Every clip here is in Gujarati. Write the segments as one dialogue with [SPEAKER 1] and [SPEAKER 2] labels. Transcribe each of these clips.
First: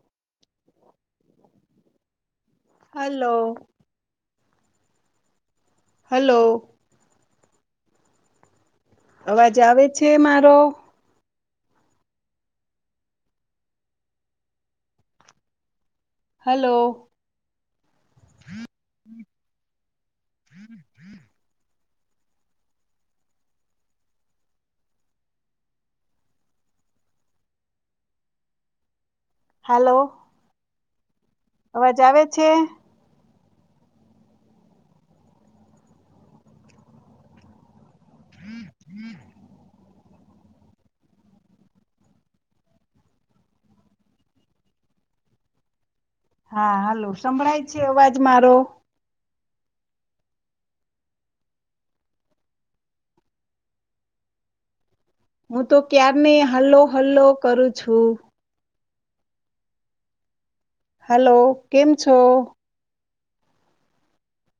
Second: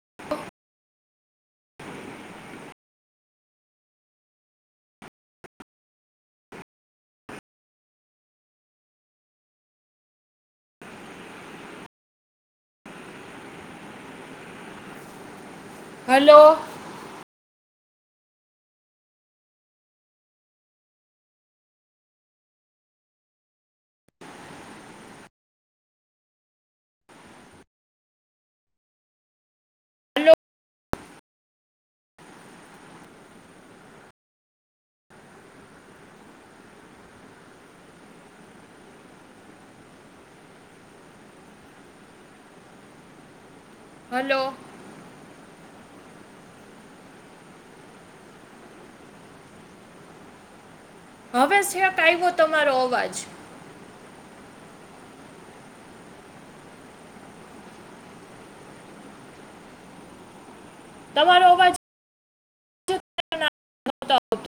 [SPEAKER 1] હ [inaudible]
[SPEAKER 2] હલો! હલો! અવાજ આવે છે મારો.
[SPEAKER 1] હલો!
[SPEAKER 2] હ [inaudible] હલો! અવાજ આવે છે? હમ હમ.. [inaudible]
[SPEAKER 1] હલો!
[SPEAKER 2] હા હાલો સંભળાય છે અવાજ મારો!
[SPEAKER 1] હવે છેક આવ્યો તમારો અવાજ.
[SPEAKER 2] હું તો ક્યાર ની હલ્લો હલ્લો કરું છું. હલો
[SPEAKER 1] તમારો અવાજ
[SPEAKER 2] કેમ છો.
[SPEAKER 1] જ ના [inaudible]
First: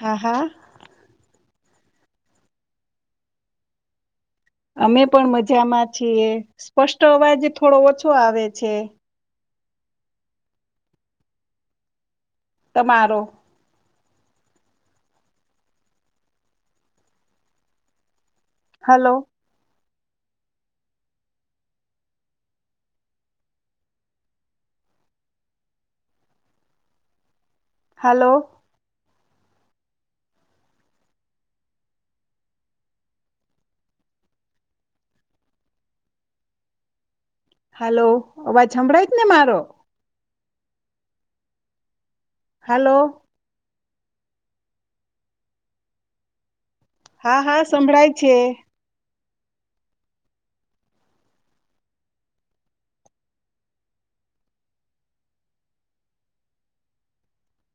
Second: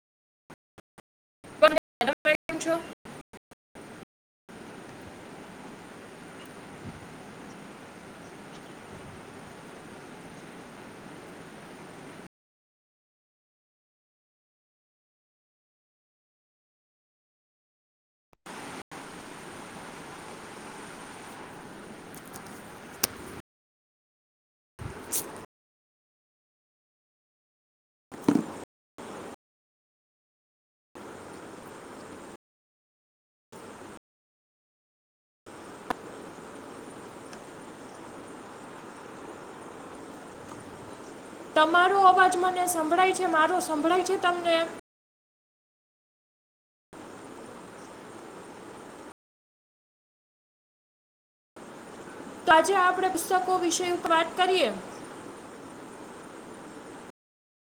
[SPEAKER 2] હા હા.
[SPEAKER 1] પણ તમે કેમ છો?
[SPEAKER 2] અમે પણ મજામાં છીએ સ્પષ્ટ અવાજ થોડો ઓછો આવે છે. તમારો.. હલો?
[SPEAKER 1] [inaudible]
[SPEAKER 2] હલો? હાલો અવાજ હંભળાય જ ને મારો.
[SPEAKER 1] તમારો અવાજ મને
[SPEAKER 2] હાલો
[SPEAKER 1] સંભળાય છે મારો સંભળાય છે તમને.
[SPEAKER 2] હા હા સંભળાય છે.
[SPEAKER 1] તો આજે આપણે પુસ્તકો વિશે વાત કરીએ.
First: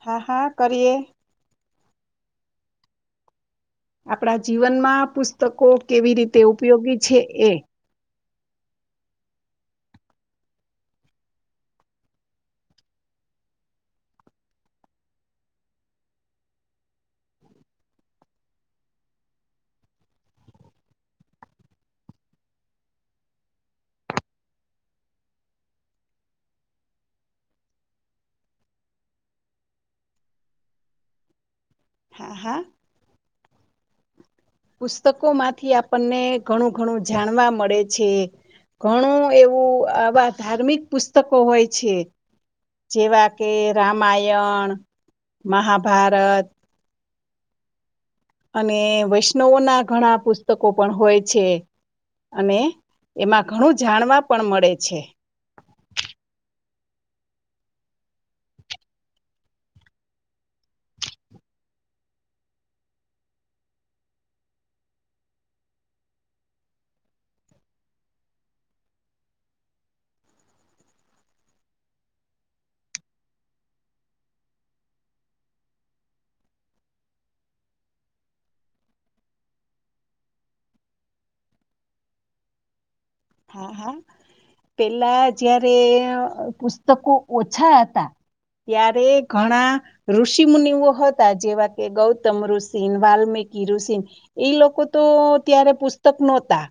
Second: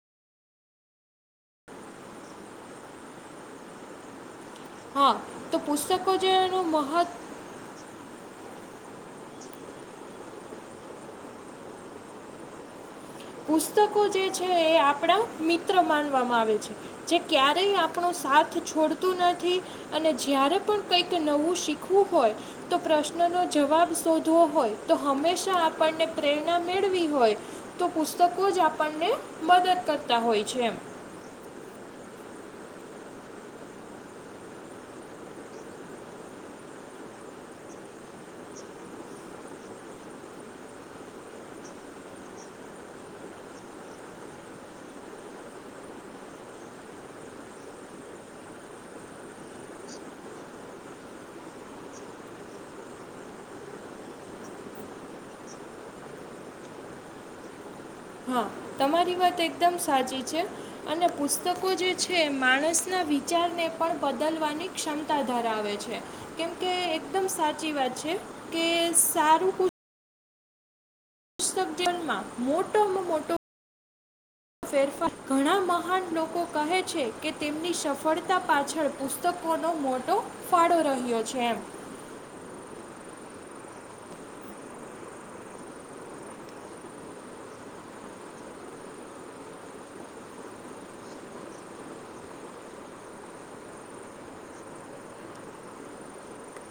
[SPEAKER 2] હા, હા કરીએ. આપણા જીવનમાં
[SPEAKER 1] હા તો
[SPEAKER 2] પુસ્તકો કેવી રીતે
[SPEAKER 1] જેનું
[SPEAKER 2] ઉપયોગી
[SPEAKER 1] મહત્વ
[SPEAKER 2] છે એ.
[SPEAKER 1] પુસ્તકો જે છે એ આપણા મિત્ર માનવામાં આવે છે. જે ક્યારેય આપણો સાથ છોડતું નથી. અને જય્યારે પણ કઈક નવું શીખવું હોય તો પ્રશ્ન નો જવાબ શોધવો હોય તો હંમેશા આપણને પ્રેરણા મેળવી હોય તો પુસ્તકો જ આપણને મદદ કરતા હોય છે.
[SPEAKER 2] હા, હા.. પુસ્તકો માંથી આપણને ઘણું ઘણું જાણવા મળે છે. ઘણું એવું આવા ધાર્મિક પુસ્તકો હોય છે. જેવા કે રામાયણ મહાભારત. અને વૈષ્ણવો ના ઘણા પુસ્તકો પણ હોય છે. અને એમાં ઘણું જાણવા પણ મળે છે.
[SPEAKER 1] હા તમારી વાત એકદમ સાચી છે. અને પુસ્તકો જે છે માણસના વિચારને પણ બદલવાની ક્ષમતા ધરાવે છે કેમ કે એકદમ સાચી વાત છે કે સારું ક [unintelligible] માં મોટોમાં મોટો ફેરફાર ઘણા મહાન લોકો કહે છે કે તેમની સફળતા પાછળ પુસ્ત તો કોનો મોટો ફાળો રહ્યો છે એમ.
[SPEAKER 2] હા હા પેલા જયારે પુસ્તકો ઓછા હતા ત્યારે ઘણા ઋષિ મુુનિઓ હતા જેવા કે ગૌતમ ઋષિન વાલ્મિકી ઋષિન એ લોકો તો ત્યારે પુસ્તક નોતા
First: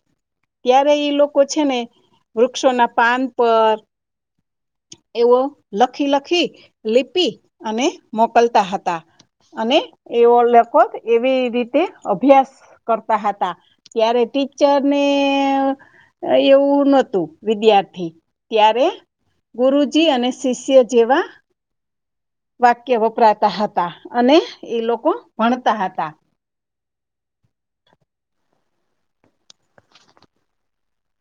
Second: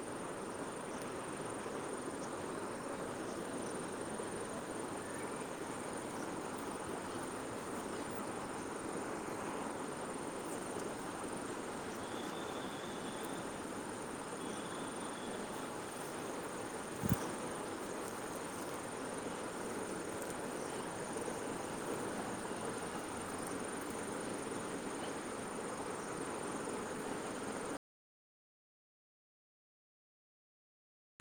[SPEAKER 2] ત્યારે એ લોકો છે ને વૃક્ષોના પાન પર એવો લખી-લખી લીપી અને મોકલતા હતા. અને એવો [unintelligible] એવી રીતે અભ્યાસ કરતા હતા ત્યારે ટીચરને એવું નોતું વિદ્યાર્થી ત્યારે ગુરુજી અને શિષ્ય જેવા વાક્ય વપરાતા હતા અને એ લોકો ભણતા હતા.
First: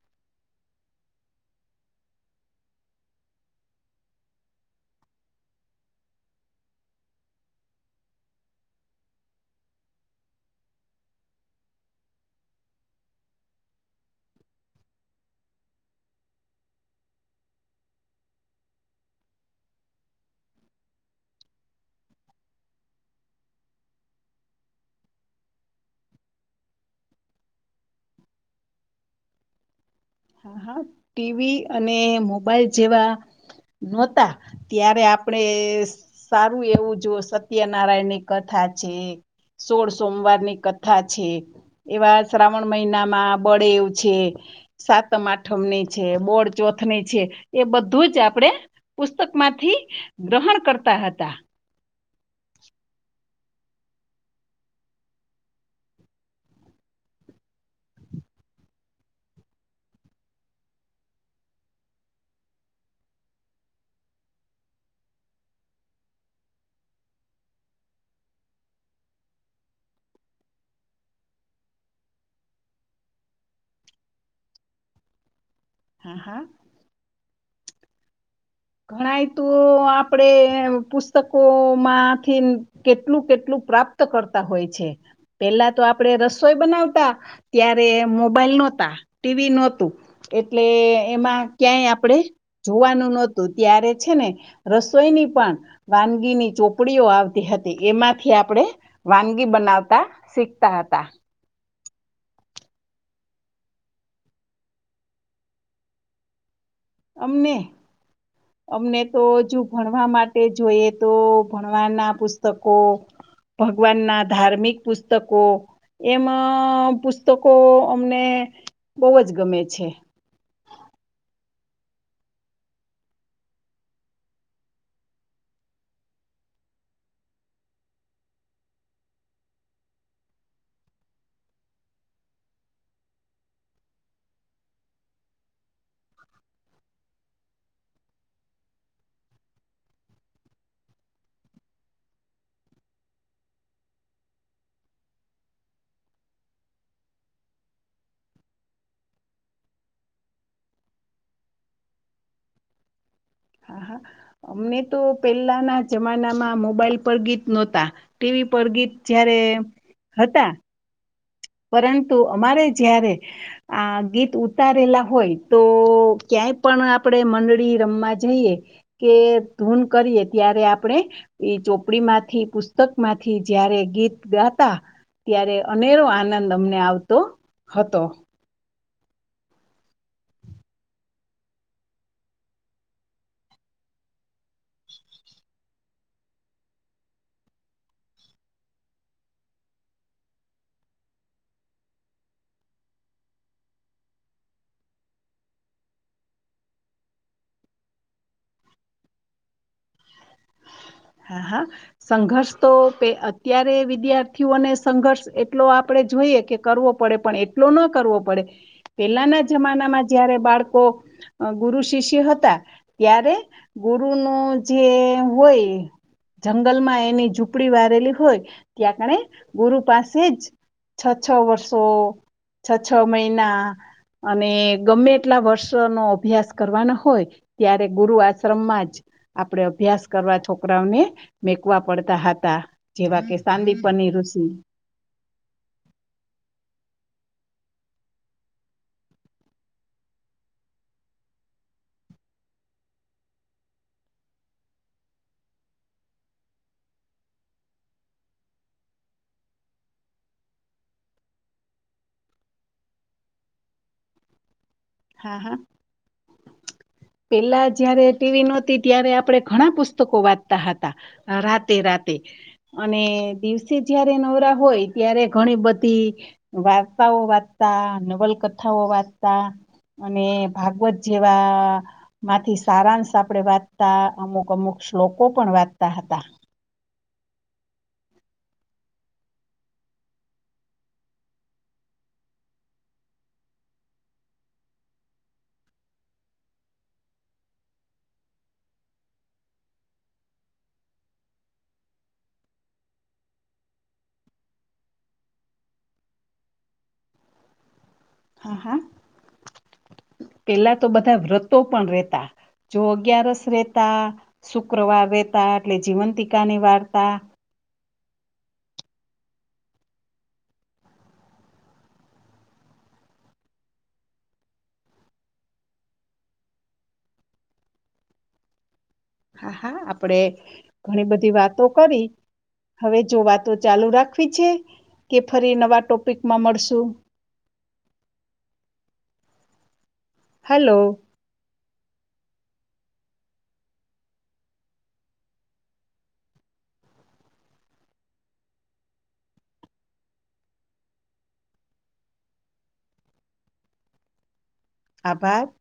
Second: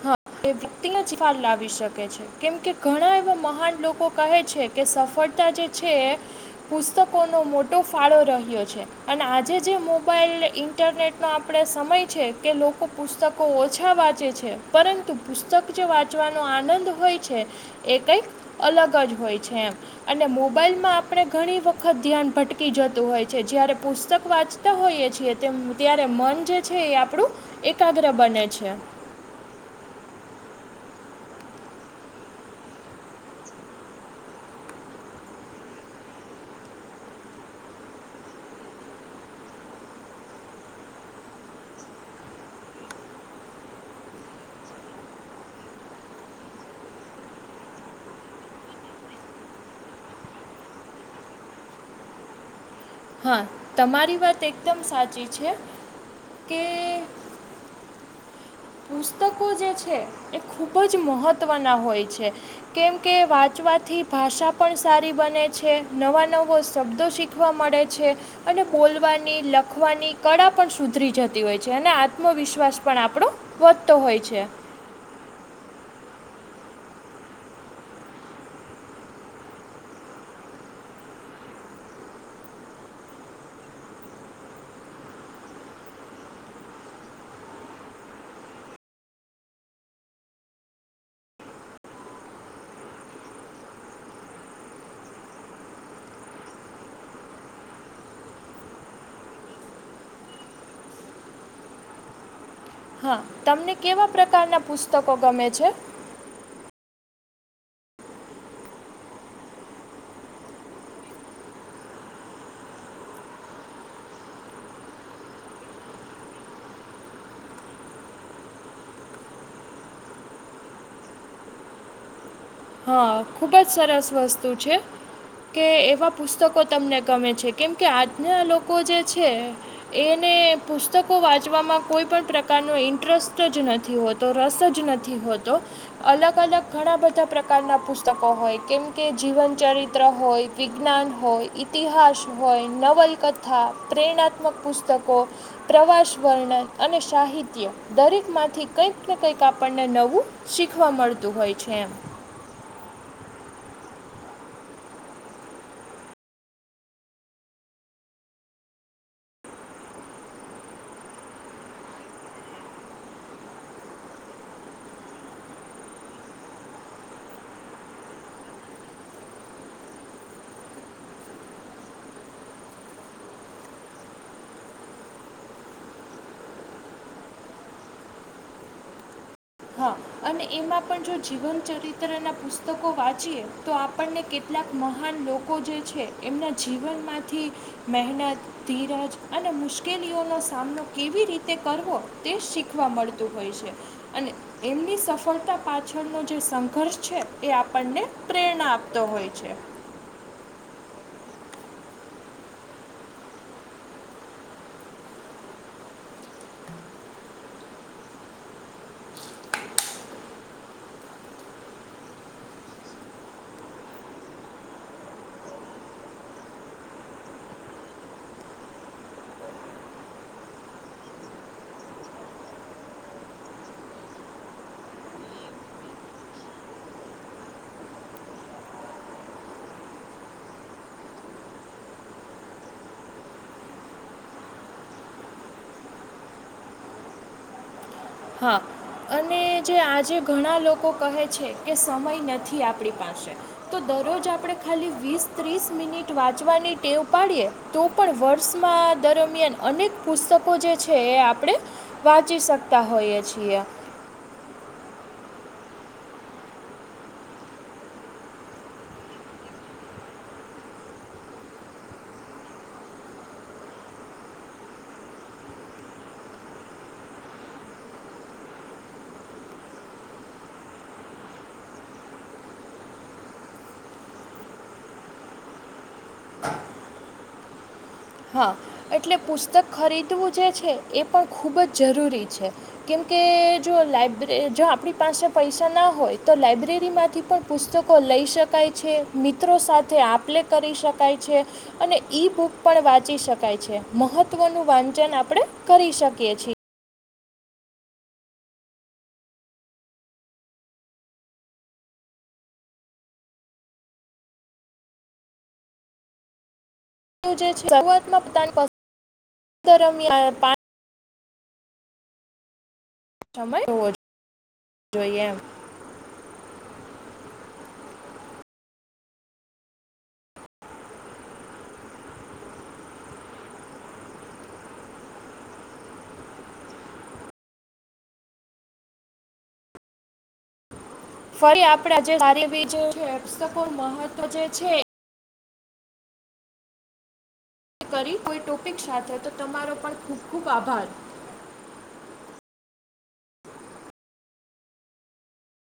[SPEAKER 1] હા એ વ્યક્તિને જફાર લાવી શકે છે. કેમ કે ઘણા એવા મહાન લોકો કહે છે કે સફળતા જે છે પુસ્તકોનો મોટો ફાળો રહ્યો છે અને આજે જે મોબાઈલ ઇન્ટરનેટનો આપણે સમય છે કે લોકો પુસ્તકો ઓછા વાંચે છે. પરંતુ પુસ્તક જે વાંચવાનો આનંદ હોય છે એ કંઈક અલગ જ હોય છે એમ. અને મોબાઈલમાં આપણે ઘણી વખત ધ્યાન ભટકી જતું હોય છે જ્યારે પુસ્તક વાંચ હોઈએ છીએ ત્યારે મન જે છે એ આપણું એકાગ્ર બને છે.
[SPEAKER 2] હ હા ટીવી અને મોબાઈલ જેવા નહોતા ત્યારે આપણેે સારું એવું જો સત્યનારાયણ ની કથા છે સોળ સોમવાર ની કથા છે. એવા શ્રાવણ મહિનામાં બળે એવું છે સાત તમ આઠમ ની છે બોડ ચોથ ની છે એ બધું જ આપણે પુસ્તક માંથી ગ્રહણ કરતા હતા.
[SPEAKER 1] હા તમારી વાત એકદમ સાચી છે કે પુસ્તકો જે છે એ ખુબ જ મહત્ત્વના હોય છે. કેમ કે વાંચવાથી ભાષા પણ સારી બને છે નવા નવો શબ્દો શીખ ઉઠવા મળે છે અને બોલવાની લખવાની કળા પણ સુધરી જતી હોય છે અને આત્મવિશ્વાસ પણ આપણો વધતો હોય છે.
[SPEAKER 2] હમ્મ હમ્મ ઘણાય તો આપડે પુસ્તકો માંથીન કેટલું કેટલું પ્રાપ્ત કરતા હોય છે. પેલા તો આપડે રસોઈ બનાવતા ત્યારે મોબાઈલ નોતા ટીવી નોતું એટલે એમાં ક્યાંય આપણેે જોવાનું નત તો ત્યારે છે ને રસોઈની પણ વાનગીની ચોપડીઓ આવતી હતી એમાંથી આપણે વાનગી બનાવતા શીખતા હતા.
[SPEAKER 1] હા તમને કેવા પ્રકારના પુસ્તકો ગમે છે?
[SPEAKER 2] અમે અમને તો જો ભણવા માટે જોઈએ તો ભણવાના પુસ્તકો ભગવાનના ધાર્મિક પુસ્તકો એમાં પુસ્તકો અમને બહુ જ ગમે છે.
[SPEAKER 1] હા, ખુબ જ સરસ વસ્તુ છે. કે એવા પુસ્તકો તમને ગમે છે, કેમ કે આજના લોકો જે છે એને પુસ્તકો વાંચવામાં કોઈ પણ પ્રકારનો ઇન્ટરસ્ટ જ નથી હોત તો રસ જ નથી હોતો. અલગ-અલગ ઘણા બધા પ્રક કાર ના પુસ્તકો હોય કેમ કે જીવન ચરિત્ર હોય, વિજ્ઞાન હોય ઇતિહાસ હોય, નવલકથા, પ્રેરણાત્મક પુસ્તકો પ્રવાસ વર્ણન અને સાહિત્ય, દરેક માંથી કંઈક ને કંઈક આપણને નવું શીખવા મળતું હોય છે એમ.
[SPEAKER 2] હા, હા અમને તો પહેલાના જમાનામાં મોબાઈલ પર ગીત નહોતા ટી વી પર ગીત જયારે હતા પરંતુ અમારે જ્યારે આ ગીત ઉતારેલા હોય તો ક્યાંય પણ આપણે મંડળી રમવા જઈએ કે ધૂન કરીએ, ત્યારે આપણે ઈ ચોપડીમાંથી, પુસ્તક માંથી જયારે ગીત ગાતા ત્યારે અનેરો આનંદ અમને આવતો હતો.
[SPEAKER 1] હા અને એમાં પણ જો જીવન ચરિત્રના પુસ્તકો વાંચીએ તો આપણને કેટ ટલાક મહાન લોકો જે છે એમના જીવનમાંથી મહેનત, ધીરજ અને મુશ્કેલીઓનો સામનો કેવી રીતે કરવો તે શીખવા મળતું હોય છે. અને એમની સ ફળતા પાછળનો જે સંઘર્ષ છે એ આપણને પ્રેરણા આપતો હોય છે.
[SPEAKER 2] હા, હા. સંઘર્ષ તો પે અત્યારે વિદ્યાર્થીઓને સંઘર્ષ એટલો આપણેે જોઈએ કે કરવો પડે પણ એટલો ન કરવો પડે. પેલાના જમાનામાં જયારે બાળકો અહ ગુરુ શિષ્ય હતા ત્યારે ગુરુ નું જે હોય જંગલમાં એની ઝૂંપડી વાળેલી હોય ત્યાં આપણે ગુરુ પાસે જ છ-છ વર્ષો, છ-છ મહિના અને ગમે એટલા વર્ષોનો અભ્યાસ કરવાનો હોય ત્યારે ગુરુ આશ્રમમાં જ આપડે અભ્યાસ કરવા થો કરાઓને મેકવા પડતા હતા, જેવા કે સાંદીપની ઋષિ
[SPEAKER 1] હા. અને જે આજે ઘણા લોકો કહે છે કે સમય નથી આપણી પાસે તો દરરોજ આપણે ખાલી વીસ, ત્રીસ મિનિટ વાંચવાની ટેવ પાડીએ તો પણ વર્ષમાં દરમિયાન અનેક પુસ્તકો જે છે એ આપણે વાંચી શકતા હોઈએ છીએ.
[SPEAKER 2] હા, હા. પેલા જયારે ટી વી નહોતી ત્યારે આપણે ઘણા પુસ્તકો વાંચતા હતા. આ રાતે-રાતે અને દિવસે જયારે નવરા હોય ત્યારે ઘણી બધી વાર્તાઓ વાંચતા, નવલકથાઓ વાંચતા અને ભાગવત જેવા માંથી સારાંશ આપડે વાંચતા અમુક અમુક શ્લોકો પણ વાંચતા હતા.
[SPEAKER 1] હા એટલે પુસ્તક ખરીદવું જે છે એ પણ ખૂબ જ જરૂરી છે. કેમકે જો લબ્રે જો આપણી પાસે પૈસા ના હોય તો લાયબ્રેરીમાંથી પણ પુસ્તકો લઈ શકાય છે, મિત્રો સાથે આપ લે કરી શકાય છે અને ઈ બુક પણ વાંચી શકાય છે, મહત્વનું વાંચન આપણે કરી શકીએ છી.
[SPEAKER 2] હા, હા. પેલા તો બધા વ્રતો પણ રહેતા. જો અગિયારસ રહેતા, શુક્રવાર રહેતા એટલે જીવંતીકાની વાર્તા
[SPEAKER 1] [unintelligible] સમય હોો જોઈએ એમ
[SPEAKER 2] હા હા આપડે ઘણી બધી વાતો કરી હવે જો વાતો ચાલુ રાખવી છે કે ફરી નવા ટોપિકમાં મળશું હલો
[SPEAKER 1] ફરી આપડા જે બી મહત્વ જે છે કરી કોઈ ટોપિક સાથે તો તમારો પણ ખૂબ ખૂબ આભાર
[SPEAKER 2] આભદ